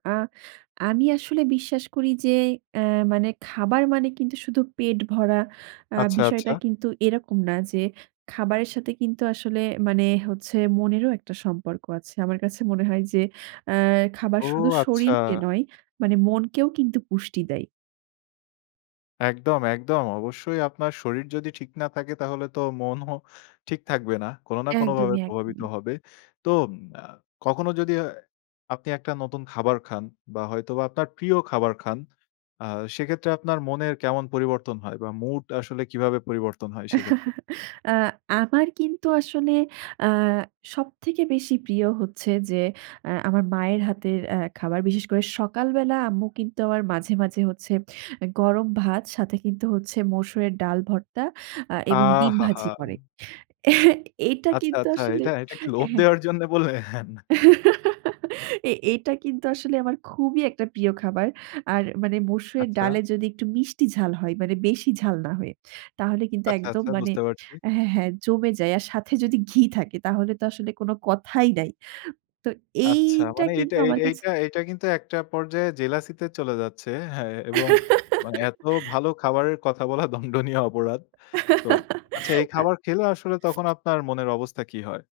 আ আমি আসলে বিশ্বাস করি যে, এ মানে খাবার মানে কিন্তু শুধু পেট ভরা আ আচ্ছা, বিষয়টা আচ্ছা। কিন্তু এরকম না যে, খাবারের সাথে কিন্তু আসলে মানে হচ্ছে, মনেরও একটা সম্পর্ক আছে। আমার কাছে মনে হয় যে, আ খাবার ও! শুধু আচ্ছা। শরীরকে নয়, মানে মনকেও কিন্তু পুষ্টি দেয়। একদম, একদম। অবশ্যই, আপনার শরীর যদি ঠিক না থাকে, তাহলে তো মনও ঠিক থাকবে না। কোনো না কোনো ভাবে একদমই, প্রভাবিত একদমই। হবে। তো আ কখনো যদি এ আপনি একটা নতুন খাবার খান বা হয়তোবা আপনার প্রিয় খাবার খান, আ সেক্ষেত্রে আপনার মনের কেমন পরিবর্তন হয় বা মুড আসলে কিভাবে পরিবর্তন হয় সেক্ষেত্রে? আ আমার কিন্তু আসলে আ সবথেকে বেশি প্রিয় হচ্ছে যে, আ আমার মায়ের হাতের আ খাবার। বিশেষ করে সকালবেলা আম্মু কিন্তু আমার মাঝে, মাঝে হচ্ছে গরম ভাত সাথে কিন্তু হচ্ছে, মসুরের ডাল ভর্তা, আ এবং ডিম ভাজি করে। আহাহা! এটা আচ্ছা, কিন্তু আচ্ছা। আসলে এটা এটা কি অ্যা লোভ হ্যা। দেওয়ার জন্যে বললেন? এ এটা কিন্তু আসলে আমার খুবই একটা প্রিয় খাবার। আর মানে মসুরের আচ্ছা। ডালে যদি একটু মিষ্টি ঝাল হয়, মানে বেশি ঝাল না হয়ে। তাহলে কিন্তু আচ্ছা, একদম আচ্ছা মানে বুঝতে পারছি। হ্যা, হ্যা, জমে যায়। আর সাথে যদি ঘি থাকে, তাহলে তো আসলে কোনো কথাই নাই। তো আচ্ছা, এইটা মানে এইটা, কিন্তু আমার কাছে এইটা, এইটা কিন্তু একটা পর্যায়ে জেলাসি তে চলে যাচ্ছে। হ্যা, এবং মানে এত ভালো খাবারের কথা বলা দন্ডনীয় অপরাধ। তো আচ্ছা এই আ খাবার খেলে, আসলে তখন আপনার মনের অবস্থা কী হয়?